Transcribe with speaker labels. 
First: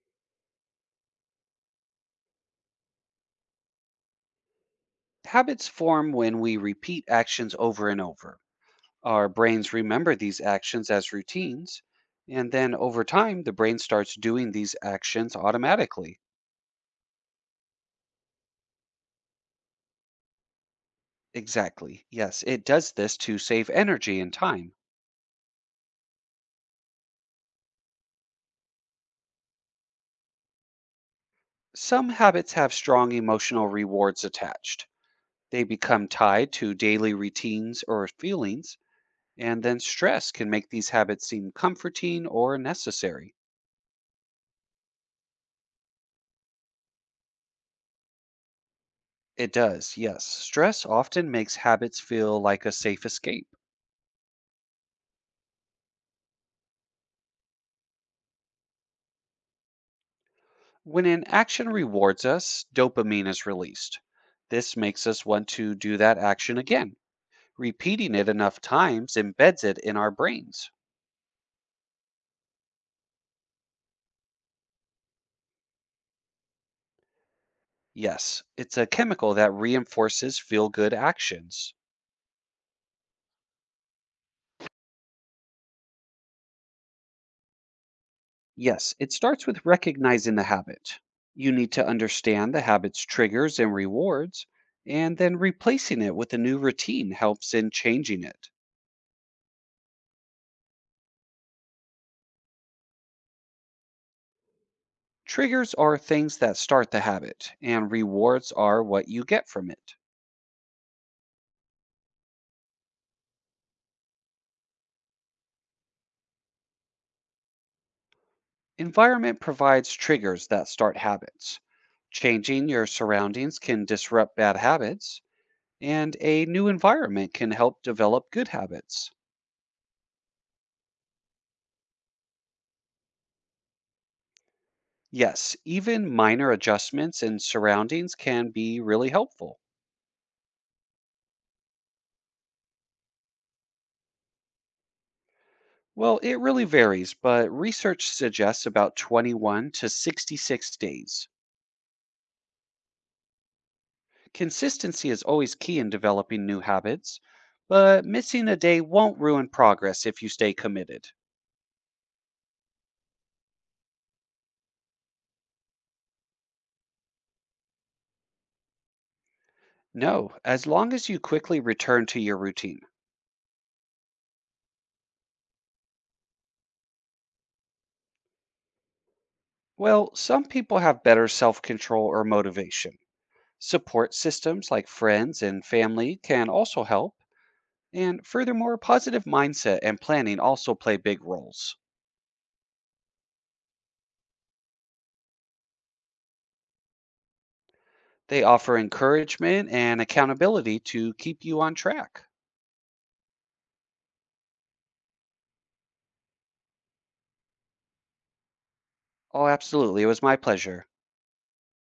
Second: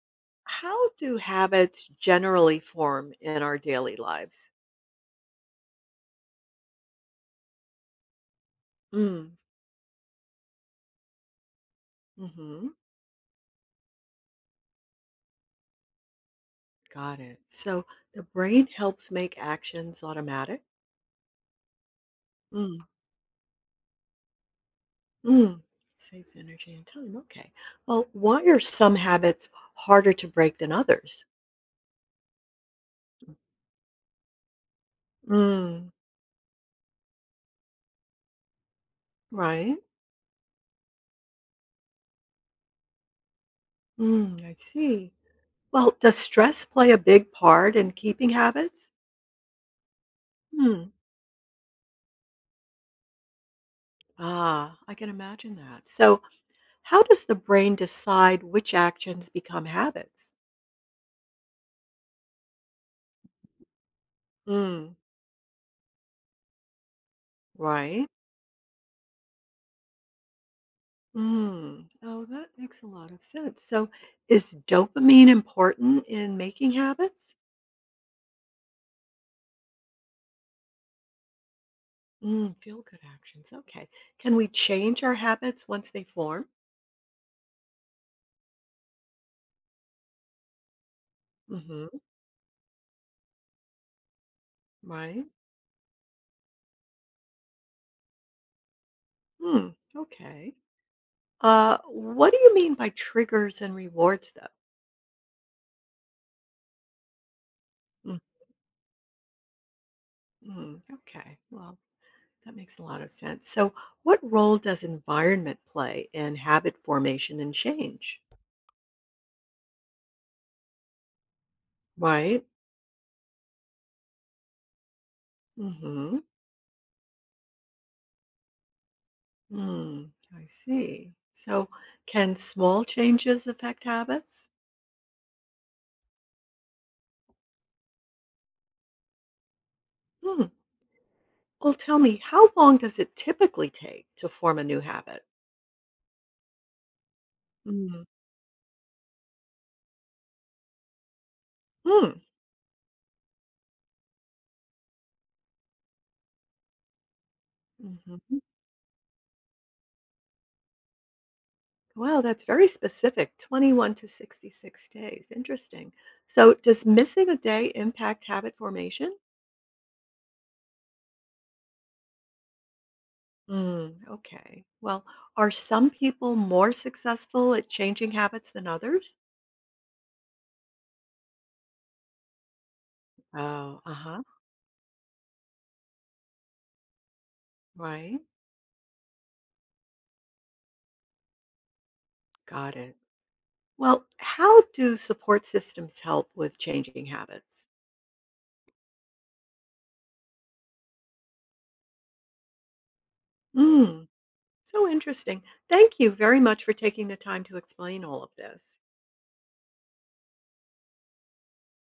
Speaker 1: How do habits generally form in our daily lives?
Speaker 2: Habits form when we repeat actions over and over. Our
Speaker 1: Mm,
Speaker 2: brains remember these actions as routines, and
Speaker 1: hmm.
Speaker 2: then over time, the brain starts doing these actions automatically.
Speaker 1: Got it. So the brain helps make actions automatic,
Speaker 2: Exactly. Yes, it
Speaker 1: mm,
Speaker 2: does this to save energy and time.
Speaker 1: mm, saves energy and time. Okay. Well, why are some habits harder to break than others?
Speaker 2: Some habits have strong emotional rewards attached. They
Speaker 1: Mm.
Speaker 2: become tied to daily routines or feelings, and
Speaker 1: Right.
Speaker 2: then stress can make these habits seem comforting or necessary.
Speaker 1: Mm, I see. Well, does stress play a big part in keeping habits?
Speaker 2: It does, yes. Stress
Speaker 1: Mm.
Speaker 2: often makes habits feel like a safe escape.
Speaker 1: Ah, I can imagine that. So, how does the brain decide which actions become habits?
Speaker 2: When an action rewards us, dopamine is released. This
Speaker 1: Mm,
Speaker 2: makes us want to do that action again.
Speaker 1: right.
Speaker 2: Repeating it enough times embeds it in our brains.
Speaker 1: Mm. Oh, that makes a lot of sense. So, is dopamine important in making habits?
Speaker 2: Yes, it's a chemical that reinforces feel good actions.
Speaker 1: Mm, feel good actions. Okay. Can we change our habits once they form?
Speaker 2: Yes, it starts with recognizing the habit. You need to
Speaker 1: Hmm.
Speaker 2: understand the habit's triggers and rewards, and
Speaker 1: Right.
Speaker 2: then replacing it with a new routine helps in changing it.
Speaker 1: Hmm. Okay. What do you mean by triggers and rewards, though?
Speaker 2: Triggers are things that start the habit, and
Speaker 1: Mm,
Speaker 2: rewards are what you get from it.
Speaker 1: mm, okay. Well, that makes a lot of sense. So, what role does environment play in habit formation and change?
Speaker 2: Environment provides triggers that start habits.
Speaker 1: Right.
Speaker 2: Changing your surroundings can disrupt bad habits, and
Speaker 1: Mm-hmm.
Speaker 2: a new environment can help develop good habits.
Speaker 1: Hmm. I see. So, can small changes affect habits?
Speaker 2: Yes, even minor adjustments in surroundings can be really helpful.
Speaker 1: Hmm. Well, tell me, how long does it typically take to form a new habit?
Speaker 2: Well, it really varies, but
Speaker 1: Mm.
Speaker 2: research suggests about 21 to 66 days.
Speaker 1: Hmm.
Speaker 2: Consistency is always key in developing new habits, but
Speaker 1: Hmm.
Speaker 2: missing a day won't ruin progress if you stay committed.
Speaker 1: Wow, that's very specific, 21 to 66 days. Interesting. So, does missing a day impact habit formation?
Speaker 2: No, as long as you quickly return to your routine.
Speaker 1: Mm, okay. Well, are some people more successful at changing habits than others?
Speaker 2: Well, some people have better self control or motivation.
Speaker 1: Oh, uh
Speaker 2: Support
Speaker 1: huh.
Speaker 2: systems like friends and family can also help. And
Speaker 1: Right.
Speaker 2: furthermore, positive mindset and planning also play big roles.
Speaker 1: Got it. Well, how do support systems help with changing habits?
Speaker 2: They offer encouragement and accountability to keep you on track.
Speaker 1: Mm, so interesting. Thank you very much for taking the time to explain all of this.
Speaker 2: Oh, absolutely. It was my pleasure.